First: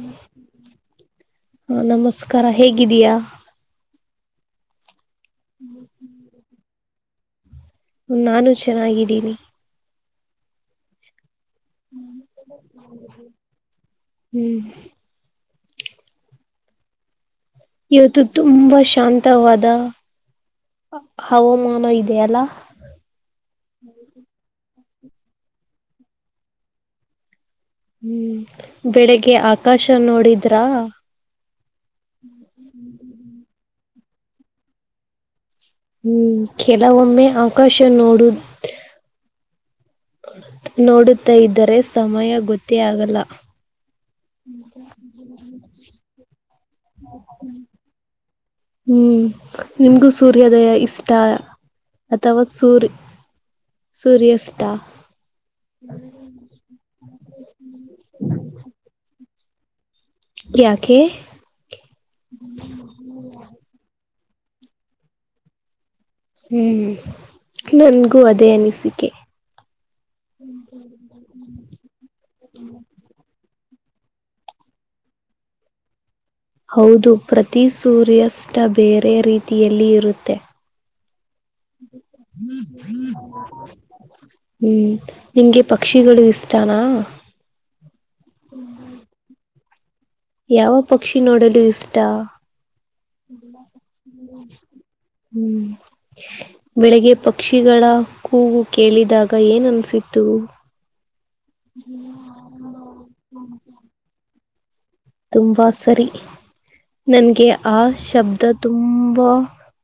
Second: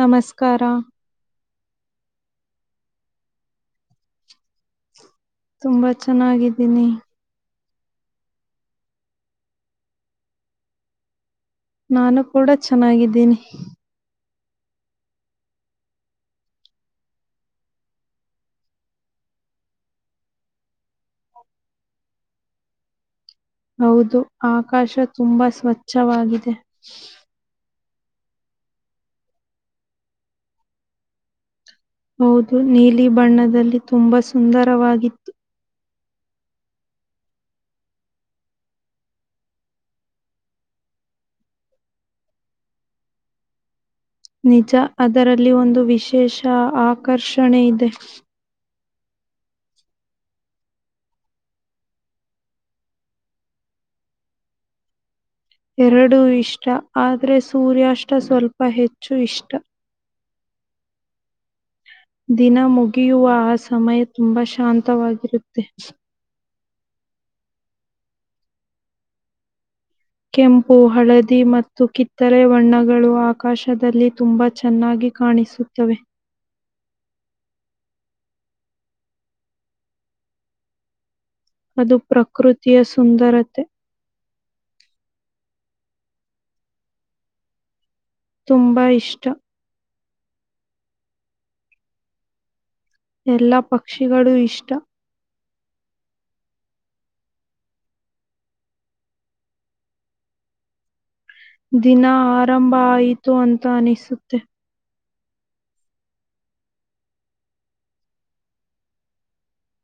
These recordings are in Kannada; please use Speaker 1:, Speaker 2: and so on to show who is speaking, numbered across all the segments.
Speaker 1: ನಮಸ್ಕಾರ
Speaker 2: ಹಾ ನಮಸ್ಕಾರ ಹೇಗಿದೀಯಾ
Speaker 1: ತುಂಬಾ ಚೆನ್ನಾಗಿದ್ದೀನಿ
Speaker 2: ನಾನು ಚೆನ್ನಾಗಿದ್ದೀನಿ
Speaker 1: ನಾನು ಕೂಡ ಚೆನ್ನಾಗಿದ್ದೀನಿ
Speaker 2: ಹ್ಮ್ ಇವತ್ತು ತುಂಬಾ ಶಾಂತವಾದ ಹ ಹವಾಮಾನ ಇದೆಯಲ್ಲಾ
Speaker 1: ಹೌದು ಆಕಾಶ ತುಂಬಾ ಸ್ವಚ್ಛವಾಗಿದೆ
Speaker 2: ಹ್ಮ್ ಬೆಳಿಗ್ಗೆ ಆಕಾಶ ನೋಡಿದ್ರಾ
Speaker 1: ಹೌದು ನೀಲಿ ಬಣ್ಣದಲ್ಲಿ ತುಂಬಾ ಸುಂದರವಾಗಿತ್ತು
Speaker 2: ಹ್ಮ್ ಕೆಲವೊಮ್ಮೆ ಅವಕಾಶ ನೋಡು ನೋಡುತ್ತಾ ಇದ್ದರೆ ಸಮಯ ಗೊತ್ತೇ ಆಗಲ್ಲ
Speaker 1: ನಿಜ ಅದರಲ್ಲಿ ಒಂದು ವಿಶೇಷ ಆಕರ್ಷಣೆ ಇದೆ
Speaker 2: ಹ್ಮ್ ನಿಮ್ಗೂ ಸೂರ್ಯೋದಯ ಇಷ್ಟ ಅಥವಾ ಸೂರ್ ಸೂರ್ಯಷ್ಟ
Speaker 1: ಎರಡೂ ಇಷ್ಟ ಆದ್ರೆ ಸೂರ್ಯಾಷ್ಟ ಸ್ವಲ್ಪ ಹೆಚ್ಚು ಇಷ್ಟ
Speaker 2: ಯಾಕೆ
Speaker 1: ದಿನ ಮುಗಿಯುವ ಆ ಸಮಯ ತುಂಬಾ ಶಾಂತವಾಗಿರುತ್ತೆ
Speaker 2: ಹ್ಮ್ ನನ್ಗೂ ಅದೇ ಅನಿಸಿಕೆ
Speaker 1: ಕೆಂಪು ಹಳದಿ ಮತ್ತು ಕಿತ್ತರೆ ಬಣ್ಣಗಳು ಹಾ ಅವಕಾಶದಲ್ಲಿ ತುಂಬಾ ಚೆನ್ನಾಗಿ ಕಾಣಿಸುತ್ತವೆ
Speaker 2: ಹೌದು ಪ್ರತಿ ಸೂರ್ಯಾಸ್ಟ ಬೇರೆ ರೀತಿಯಲ್ಲಿ ಇರುತ್ತೆ
Speaker 1: ಅದು ಪ್ರಕೃತಿಯ ಸುಂದರತೆ
Speaker 2: ಹ್ಮ್ ಇಂಗಿ ಪಕ್ಕ ಪಕ್ಷಿಗಳು ಇಷ್ಟನಾ
Speaker 1: ತುಂಬಾ ಇಷ್ಟ
Speaker 2: ಯಾವ ಪಕ್ಷಿ ನೋಡಲು ಇಷ್ಟ
Speaker 1: ಎಲ್ಲಾ ಪಕ್ಷಿಗಳು ಇಷ್ಟ
Speaker 2: ಹ್ಮ್ ಬೆಳಗ್ಗೆ ಪಕ್ಷಿಗಳ ಕೂಗವು ಕೇಳಿದಾಗ ಏನ್ ಅನ್ಸತ್ತು
Speaker 1: ದಿನ ಆರಂಭ ಆಯಿತು ಅಂತ ಅನಿಸುತ್ತೆ
Speaker 2: ತುಂಬಾ ಸರಿ ನನ್ಗೆ ಆ ಶಬ್ದ ತುಂಬಾ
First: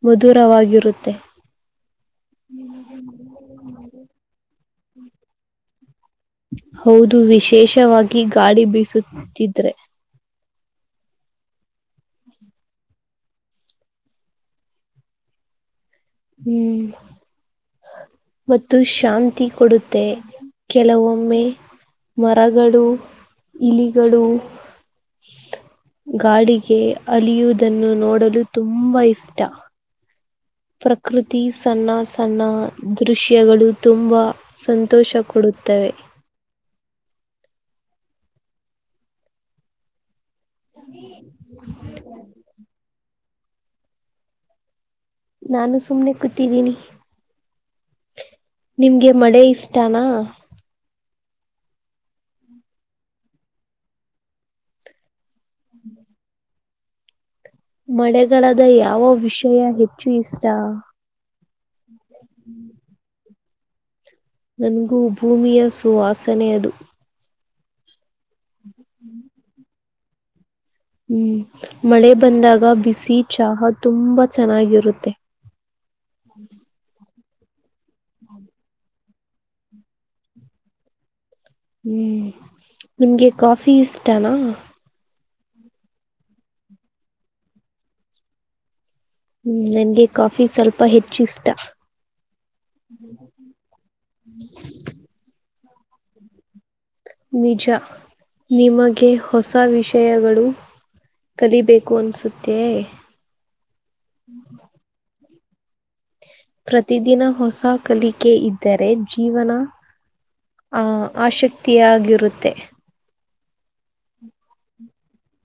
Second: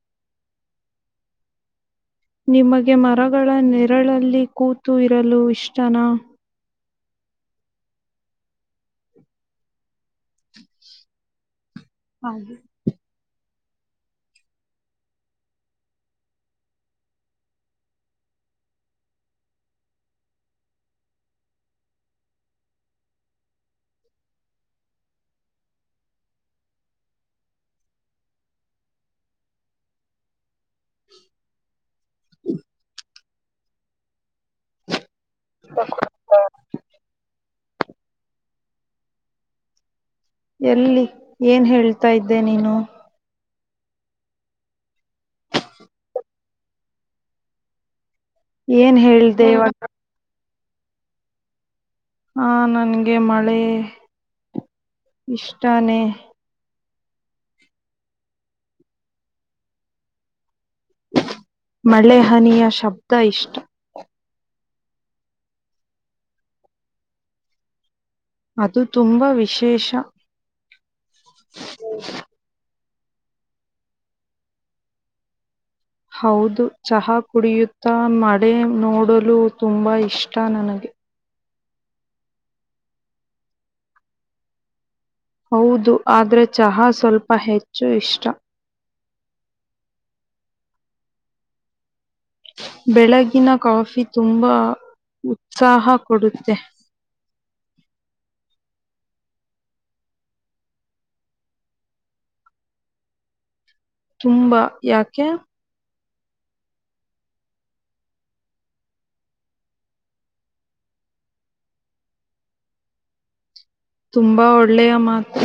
Speaker 2: ಮಧುರವಾಗಿರುತ್ತೆ
Speaker 1: ನಿಮಗೆ ಮರಗಳ ನೆರಳಲ್ಲಿ ಕೂತು ಇರಲು ಇಷ್ಟನಾ
Speaker 2: ಹೌದು ವಿಶೇಷವಾಗಿ ಗಾಡಿ ಬೀಸುತ್ತಿದ್ರೆ
Speaker 1: ಹ
Speaker 2: ಹ್ಮ್ ಮತ್ತು ಶಾಂತಿ ಕೊಡುತ್ತೆ ಕೆಲವೊಮ್ಮೆ ಮರಗಳು ಇಲಿಗಳು ಗಾಡಿಗೆ ಅಲಿಯುವುದನ್ನು ನೋಡಲು ತುಂಬಾ ಇಷ್ಟ ಪ್ರಕೃತಿ ಸಣ್ಣ ಸಣ್ಣ ದೃಶ್ಯಗಳು ತುಂಬಾ ಸಂತೋಷ ಕೊಡುತ್ತವೆ.
Speaker 1: ಎಲ್ಲಿ ಏನ್ ಹೇಳ್ತಾ ಇದ್ದೆ ನೀನು.
Speaker 2: ನಾನು ಸುಮ್ನೆ ಕುಟ್ಟಿದ್ದೀನಿ.
Speaker 1: ಏನ್
Speaker 2: ನಿಮ್ಗೆ ಮಳೆ
Speaker 1: ಹೇಳ್ದೆ ಇವಾಗ
Speaker 2: ಇಷ್ಟಾನ
Speaker 1: ಹ ನನ್ಗೆ ಮಳೆ ಇಷ್ಟಾನೇ
Speaker 2: ಮಳೆಗಾಲದ ಯಾವ ವಿಷಯ ಹೆಚ್ಚು ಇಷ್ಟ
Speaker 1: ಮಳೆ ಹನಿಯ ಶಬ್ದ ಇಷ್ಟ
Speaker 2: ನನ್ಗೂ ಭೂಮಿಯ ಸುವಾಸನೆಯದು
Speaker 1: ಅದು ತುಂಬಾ ವಿಶೇಷ
Speaker 2: ಹ್ಮ್ ಮಳೆ ಬಂದಾಗ ಬಿಸಿ ಚಹಾ ತುಂಬಾ ಚೆನ್ನಾಗಿರುತ್ತೆ
Speaker 1: ಹೌದು ಚಹಾಬ್ ಕುಡಿಯುತ್ತಾ ಮಡೆ ನೋಡಲು ತುಂಬಾ ಇಷ್ಟ ನನಗೆ
Speaker 2: ಹ್ಮ್ ನಿಮ್ಗೆ ಕಾಫಿ ಇಷ್ಟನಾ?
Speaker 1: ಹೌದು ಆದ್ರೆ ಚಹಾ ಸ್ವಲ್ಪ ಹೆಚ್ಚು ಇಷ್ಟ.
Speaker 2: ಹ್ಮ್ ನಂಗೆ ಕಾಫಿ ಸ್ವಲ್ಪ ಹೆಚ್ಚು ಇಷ್ಟ.
Speaker 1: ಬೆಳಗಿನ ಕಾಫಿ ತುಂಬಾ ಉತ್ಸಾಹ ಕೊಡುತ್ತೆ.
Speaker 2: ನಿಜ ನಿಮಗೆ ಹೊಸ ವಿಷಯಗಳು ಕಲಿಬೇಕು ಅನ್ಸುತ್ತೆ
Speaker 1: ತುಂಬಾ ಯಾಕೆ.
Speaker 2: ಪ್ರತಿದಿನ ಹೊಸ ಕಲಿಕೆ ಇದ್ದರೆ ಜೀವನ ಆ ಆಶಕ್ತಿಯಾಗಿರುತ್ತೆ.
Speaker 1: ತುಂಬಾ ಒಳ್ಳೆಯ ಮಾತು.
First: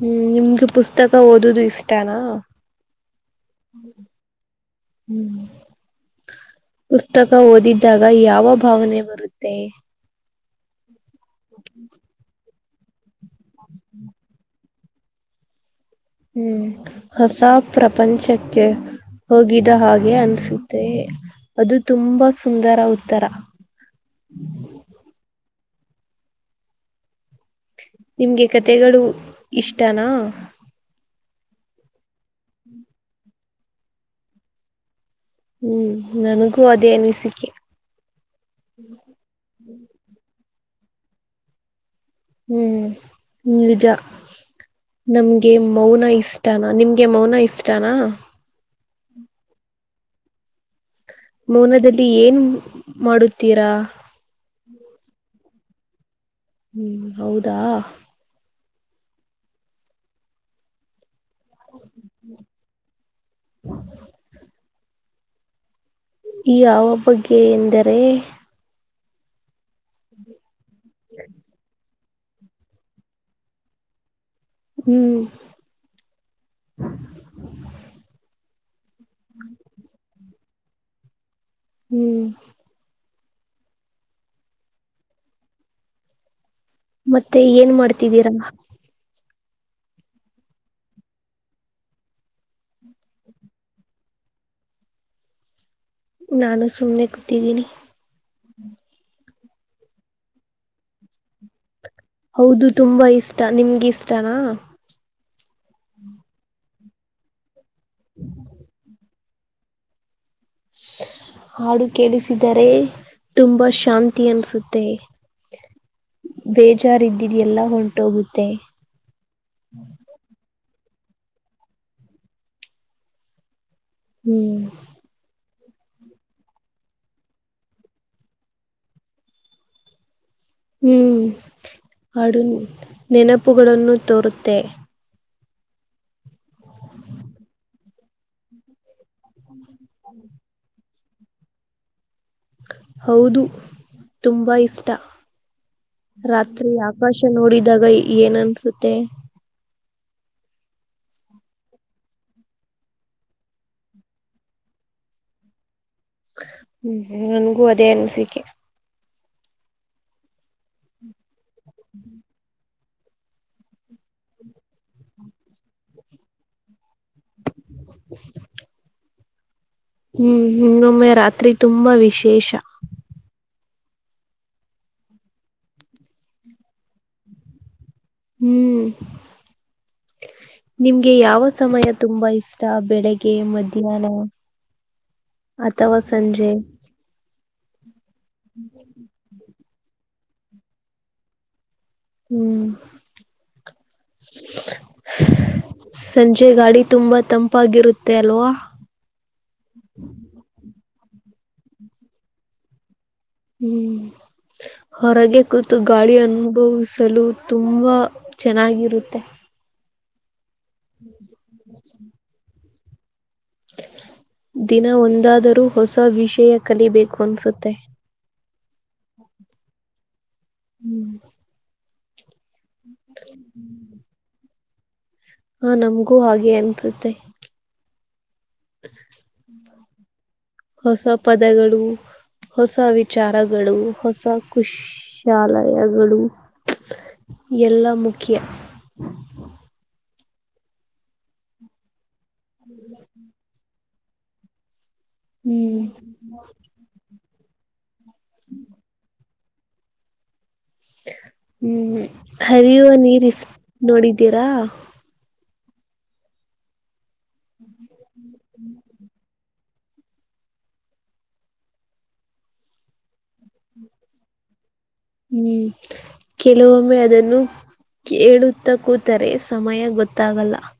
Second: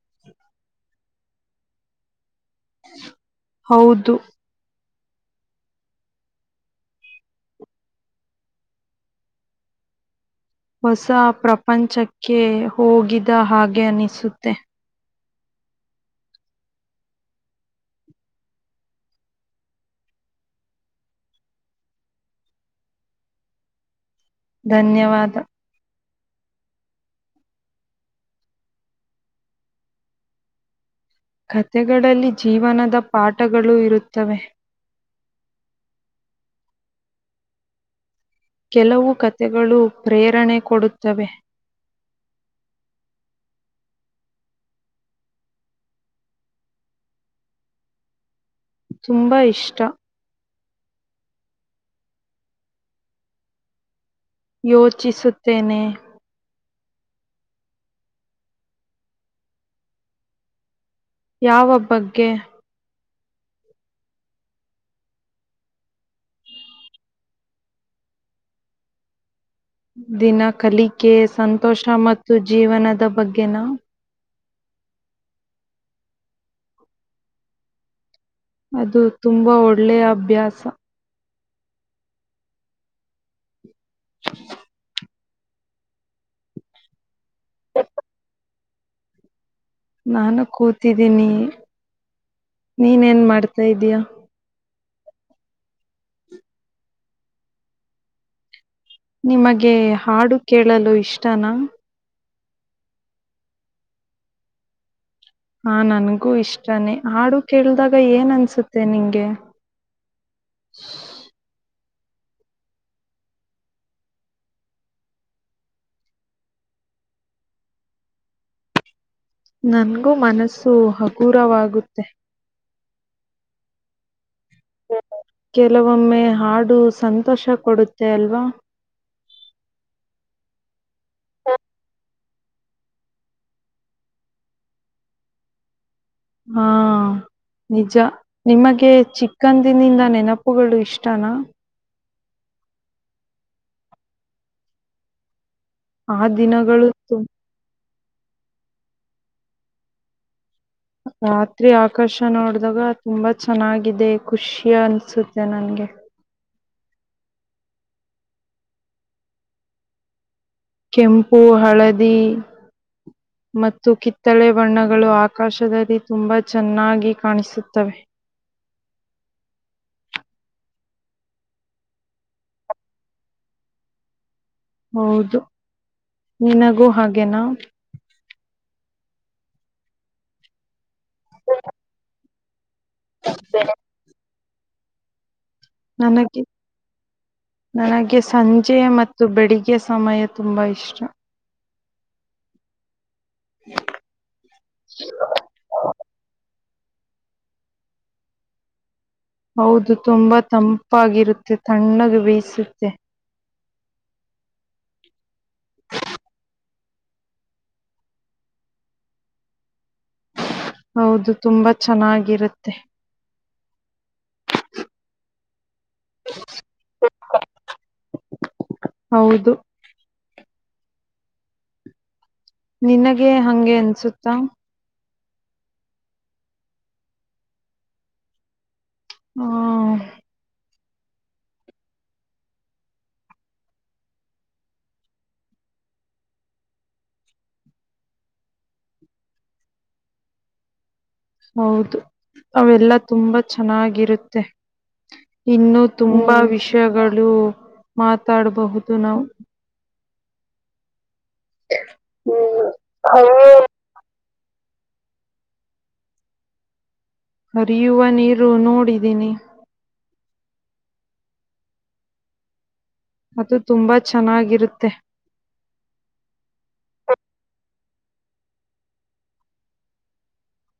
Speaker 2: ಹ್ಮ್ ನಿಮ್ಗ ಪುಸ್ತಕ ಓದುದು ಇಷ್ಟಾನಾ.
Speaker 1: ಹೌದು.
Speaker 2: ಹ್ಮ್ ಪುಸ್ತಕ ಓದಿದ್ದಾಗ ಯಾವ ಭಾವನೆ ಬರುತ್ತೆ.
Speaker 1: ಹೊಸ ಪ್ರಪಂಚಕ್ಕೆ ಹೋಗಿದ ಹಾಗೆ ಅನ್ನಿಸುತ್ತೆ.
Speaker 2: ಹ್ಮ್ ಹೊಸ ಪ್ರಪಂಚಕ್ಕೆ ಹೋಗಿದ ಹಾಗೆ ಅನ್ಸುತ್ತೆ ಅದು ತುಂಬಾ ಸುಂದರ ಉತ್ತರ.
Speaker 1: ಧನ್ಯವಾದ.
Speaker 2: ನಿಮ್ಗೆ ಕತೆಗಳು ಇಷ್ಟನಾ.
Speaker 1: ಕಥೆಗಳಲ್ಲಿ ಜೀವನದ ಪಾಠಗಳು ಇರುತ್ತವೆ.
Speaker 2: ಹ್ಮ್ ನನಗೂ ಅದೇ ಅನಿಸಿಕೆ.
Speaker 1: ಕೆಲವು ಕಥೆಗಳು ಪ್ರೇರಣೆ ಕೊಡುತ್ತವೆ.
Speaker 2: ಹ್ಮ್ ಹ್ಮ ನಿಜ. ನಮ್ಗೆ ಮೌನ ಇಷ್ಟಾನ ನಿಮ್ಗೆ ಮೌನ ಇಷ್ಟಾನಾ.
Speaker 1: ತುಂಬಾ ಇಷ್ಟ.
Speaker 2: ಮೌನದಲ್ಲಿ ಏನು ಮಾಡುತ್ತೀರಾ?
Speaker 1: ಯೋಚಿಸುತ್ತೇನೆ.
Speaker 2: ಹ್ಮ್ ಹೌದಾ.
Speaker 1: ಯಾವ ಬಗ್ಗೆ.
Speaker 2: [unintelligible] ಈ ಯಾವ ಬಗ್ಗೆ ಎಂದರೆ.
Speaker 1: ದಿನ ಕಲಿಕೆ ಸಂತೋಷ ಮತ್ತು ಜೀವನದ ಬಗ್ಗೆನಾ.
Speaker 2: ಹ್ಮ್
Speaker 1: ಅದು ತುಂಬಾ ಒಳ್ಳೆಯ ಅಭ್ಯಾಸ.
Speaker 2: ಹ್ಮ್
Speaker 1: [unintelligible]
Speaker 2: ಮತ್ತೆ ಏನ್ ಮಾಡ್ತಿದ್ದೀರಾ?
Speaker 1: ನಾನು ಕೂತಿದ್ದೀನಿ ನೀನ್ ಏನ್ ಮಾಡ್ತಾ ಇದೀಯಾ?
Speaker 2: ನಾನು ಸುಮ್ನೆ ಕೂತಿದ್ದೀನಿ.
Speaker 1: ನಿಮಗೆ ಹಾಡು ಕೇಳಲು ಇಷ್ಟನಾ?
Speaker 2: ಹೌದು ತುಂಬಾ ಇಷ್ಟ ನಿಮ್ಗೆ ಇಷ್ಟನಾ?
Speaker 1: ಹಾ ನನ್ಗೂ ಇಷ್ಟಾನೇ ಹಾಡು ಕೇಳ್ದಾಗ ಏನ್ ಅನ್ಸುತ್ತೆ ನಿಂಗೆ?
Speaker 2: ಶ ಹಾಡು ಕೇಳಿಸಿದರೆ ತುಂಬಾ ಶಾಂತಿ ಅನ್ಸುತ್ತೆ. ಬೇಜಾರಿದ್ದಿದ ಎಲ್ಲ ಹೊಂಟೋಗುತ್ತೆ.
Speaker 1: ನನ್ಗೂ ಮನಸ್ಸು ಹಗುರವಾಗುತ್ತೆ.
Speaker 2: ಹ್ಮ್
Speaker 1: ಕೆಲವೊಮ್ಮೆ ಹಾಡು ಸಂತೋಷ ಕೊಡುತ್ತೆ ಅಲ್ವಾ
Speaker 2: ಹ್ಮ್ ಹಡುನ್ ನೆನಪುಗಳನ್ನು ತೋರುತ್ತೆ
Speaker 1: ಹಾ ನಿಜ ನಿಮಗೆ ಚಿಕ್ಕಂದಿನಿಂದ ನೆನಪುಗಳು ಇಷ್ಟನಾ
Speaker 2: ಹೌದು ತುಂಬಾ ಇಷ್ಟ
Speaker 1: ಆ
Speaker 2: ರಾತ್ರಿ
Speaker 1: ದಿನಗಳು ತುಂಬಾ
Speaker 2: ಆಕಾಶ ನೋಡಿದಾಗ ಏನ್ನತ್ತೆ
Speaker 1: ರಾತ್ರಿ ಆಕರ್ಷ ನೋಡ್ದಾಗ ತುಂಬಾ ಚೆನ್ನಾಗಿದೆ ಖುಷಿ ಅನ್ಸುತ್ತೆ ನನ್ಗೆ
Speaker 2: ಹ್ಮ್ ನನ್ಗೂ ಅದೇ ಅನಿಸಿಕೆ
Speaker 1: ಕೆಂಪು ಹಳದಿ ಮತ್ತು ಕಿತ್ತಳೆ ಬಣ್ಣಗಳು ಆಕಾಶದಲ್ಲಿ ತುಂಬಾ ಚೆನ್ನಾಗಿ ಕಾಣಿಸುತ್ತವೆ
Speaker 2: ಹ್ಮ್ ಹೊಮ್ಮೆ ರಾತ್ರಿ ತುಂಬಾ ವಿಶೇಷ
Speaker 1: ಹೌದು ನಿನಗೂ ಹಾಗೇನಾ
Speaker 2: ಹ್ಮ್ ನಿಮ್ಗೆ ಯಾವ ಸಮಯ ತುಂಬಾ ಇಷ್ಟ ಅಷ್ಟ ಬೆಳಿಗ್ಗೆ ಮಧ್ಯಾಹ್ನ ಅಥವಾ
Speaker 1: ನನಗೆ
Speaker 2: ಸಂಜೆ
Speaker 1: ನನಗೆ ಸಂಜೆ ಮತ್ತು ಬೆಳಿಗ್ಗೆ ಸಮಯ ತುಂಬ ಇಷ್ಟ
Speaker 2: ಹ್ಮ್ ಸಂಜಯ ಗಾಡಿ ತುಂಬಾ ತಂಪಾಗಿರುತ್ತೆ ಅಲ್ವಾ
Speaker 1: ಹೌದು ತುಂಬಾ ತಂಪಾಗಿರುತ್ತೆ ತಣ್ಣಗೆ ಬೇಯಿಸುತ್ತೆ
Speaker 2: ಹ್ಮ್ ಹೊರಗೆ ಕೂತು ಗಾಳಿ ಅನುಭವಿಸಲು ತುಂಬಾ ಚೆನ್ನಾಗಿರುತ್ತೆ
Speaker 1: ಹೌದು ತುಂಬಾ ಚೆನ್ನಾಗಿರುತ್ತೆ
Speaker 2: ದಿನ ಒಂದಾದರೂ ಹೊಸ ವಿಷಯ ಕಲಿಬೇಕು ಅನಸುತ್ತೆ
Speaker 1: ಹೌದು
Speaker 2: ಹ್ಮ್
Speaker 1: ನಿನಗೆ ಹಂಗೆ ಅನ್ಸುತ್ತಾ
Speaker 2: ಹಾ ನಮ್ಗೂ ಹಾಗೆ ಅನ್ಸುತ್ತೆ
Speaker 1: ಆ
Speaker 2: ಹೊಸ ಪದಗಳು ಹೊಸ ವಿಚಾರಗಳು ಹೊಸ ಕುಶಾಲಯಗಳು ಎಲ್ಲ ಮುಖ್ಯ
Speaker 1: ಹೌದು ಅವೆಲ್ಲಾ ತುಂಬಾ ಚೆನ್ನಾಗಿರುತ್ತೆ
Speaker 2: ಹ್ಮ್
Speaker 1: ಇನ್ನು ತುಂಬಾ ವಿಷಯಗಳು ಮಾತಾಡಬಹುದು ನಾವು
Speaker 2: ಹ್ಮ್
Speaker 1: ಹ್ಮ್
Speaker 2: ಹರಿಯುವ ನೀರ್ ಇಷ್ಟ ನೋಡಿದ್ದೀರಾ
Speaker 1: ಅರಿಯುವ ನೀರು ನೋಡಿದೀನಿ ಅದು ತುಂಬಾ ಚೆನ್ನಾಗಿರುತ್ತೆ
Speaker 2: ಹ್ಮ್ ಕೆಲವೊಮ್ಮೆ ಅದನ್ನು ಕೇಳುತ್ತ ಕೂತರೆ ಸಮಯ ಗೊತ್ತಾಗಲ್ಲ [inaudible]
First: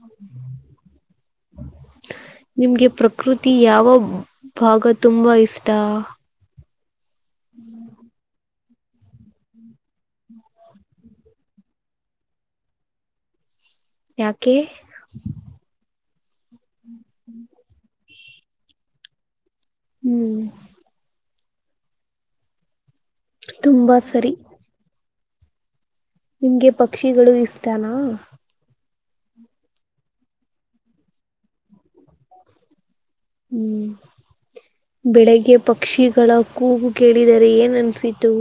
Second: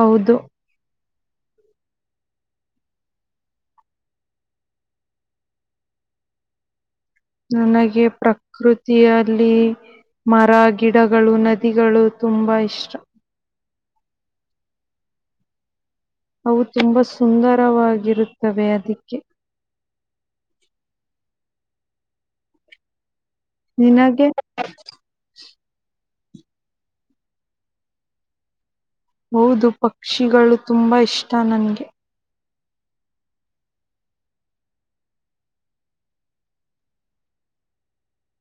Speaker 1: ಹೌದು
Speaker 2: ನಿಮ್ಗೆ ಪ್ರಕೃತಿ ಯಾವ ಭಾಗ ತುಂಬಾ ಇಷ್ಟ
Speaker 1: ನನಗೆ ಪ್ರಕೃತಿಯಲ್ಲಿ ಮರ ಗಿಡಗಳು ನದಿಗಳು ತುಂಬಾ ಇಷ್ಟ
Speaker 2: ಯಾಕೆ
Speaker 1: ಅವು ತುಂಬಾ ಸುಂದರವಾಗಿರುತ್ತವೆ ಅದಕ್ಕೆ
Speaker 2: ಹ್ಮ್ ತುಂಬಾ
Speaker 1: ನಿನಗೆ
Speaker 2: ಸರಿ ನಿಮ್ಗೆ ಪಕ್ಷಿಗಳು ಇಷ್ಟನಾ
Speaker 1: ಹೌದು ಪಕ್ಷಿಗಳು ತುಂಬಾ ಇಷ್ಟ ನನ್ಗೆ
Speaker 2: ಹ್ಮ್ ಬೆಳಿಗ್ಗೆ ಪಕ್ಷಿಗಳ ಕೂಗು ಕೇಳಿದರೆ ಏನ್ ಅನ್ಸಿತು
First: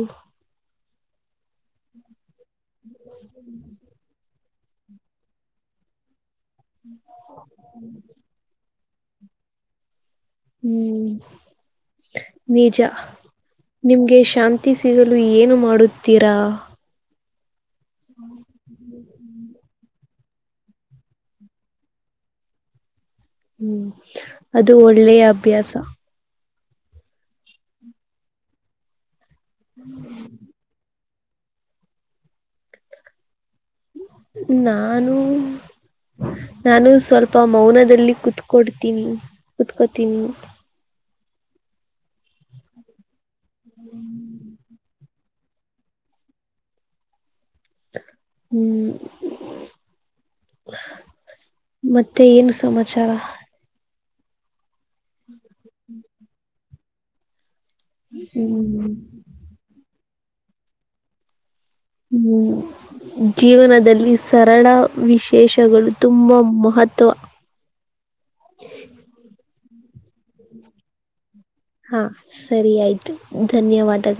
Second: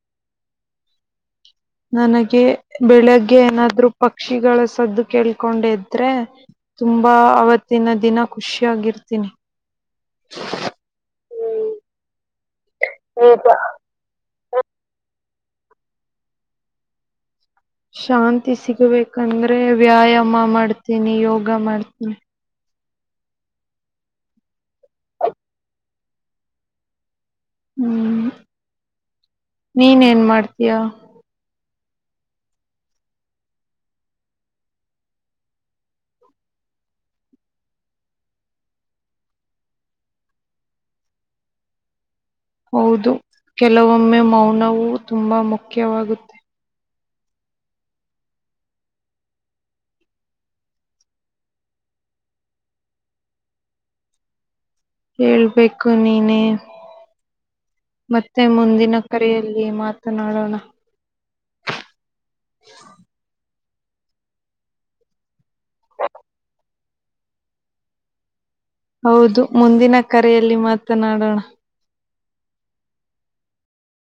Speaker 1: ನನಗೆ ಬೆಳಗ್ಗೆ ಏನಾದ್ರು ಪಕ್ಷಿಗಳ ಸದ್ದು ಕೇಳ್ಕೊಂಡಿದ್ರೆ ತುಂಬಾ ಆವತ್ತಿನ ದಿನ ಖುಷಿಯಾಗಿರ್ತೀನಿ
Speaker 2: ಹ್ಮ್ ನಿಜ ನಿಮ್ಗೆ ಶಾಂ ಶಾಂತಿ ಸಿಗಲು ಏನು ಮಾಡುತ್ತೀರಾ
Speaker 1: ಶಾಂತಿ ಸಿಗಬೇಕಂದ್ರೆ ವ್ಯಾಯಾಮ ಮಾಡ್ತೀನಿ ಯೋಗ ಮಾಡ್ತೀನಿ
Speaker 2: ಹ್ಮ್ ಅದು ಒಳ್ಳೆಯ ಅಭ್ಯಾಸ
Speaker 1: ಹ್ಮ್ ನೀನ್ ಏನ್ ಮಾಡ್ತೀಯಾ
Speaker 2: ನಾನು ನಾನು ಸ್ವಲ್ಪ ಮೌನದಲ್ಲಿ ಕುೂತ್ಕೊಡ್ತೀನ್ ಕುೂತ್ಕೋತೀನ್
Speaker 1: ಹೌದು ಕೆಲವೊಮ್ಮೆ ಮೌನವೂ ತುಂಬಾ ಮುಖ್ಯವಾಗುತ್ತೆ
Speaker 2: ಹ್ಮ್ ಮತ್ತೆ ಏನು ಸಮಾಚಾರ
Speaker 1: ಹೇಳ್ಬೇಕು ನೀನೇ ಮತ್ತೆ
Speaker 2: ಹ್ಮ್
Speaker 1: ಮುಂದಿನ ಕರೆಯಲ್ಲಿ ಮಾತನಾಡೋಣ
Speaker 2: ಹ್ಮ್ ಜೀವನ ಸರಳ ವಿಶೇಷಗಳು ತುಂಬಾ ಮಹತ್ವ
Speaker 1: ಹೌದು ಮುಂದಿನ ಕರೆಯಲ್ಲಿ ಮಾತನಾಡೋಣ
Speaker 2: ಹ ಸರಿ ಆಯ್ತು ಧನ್ಯವಾದಗಳು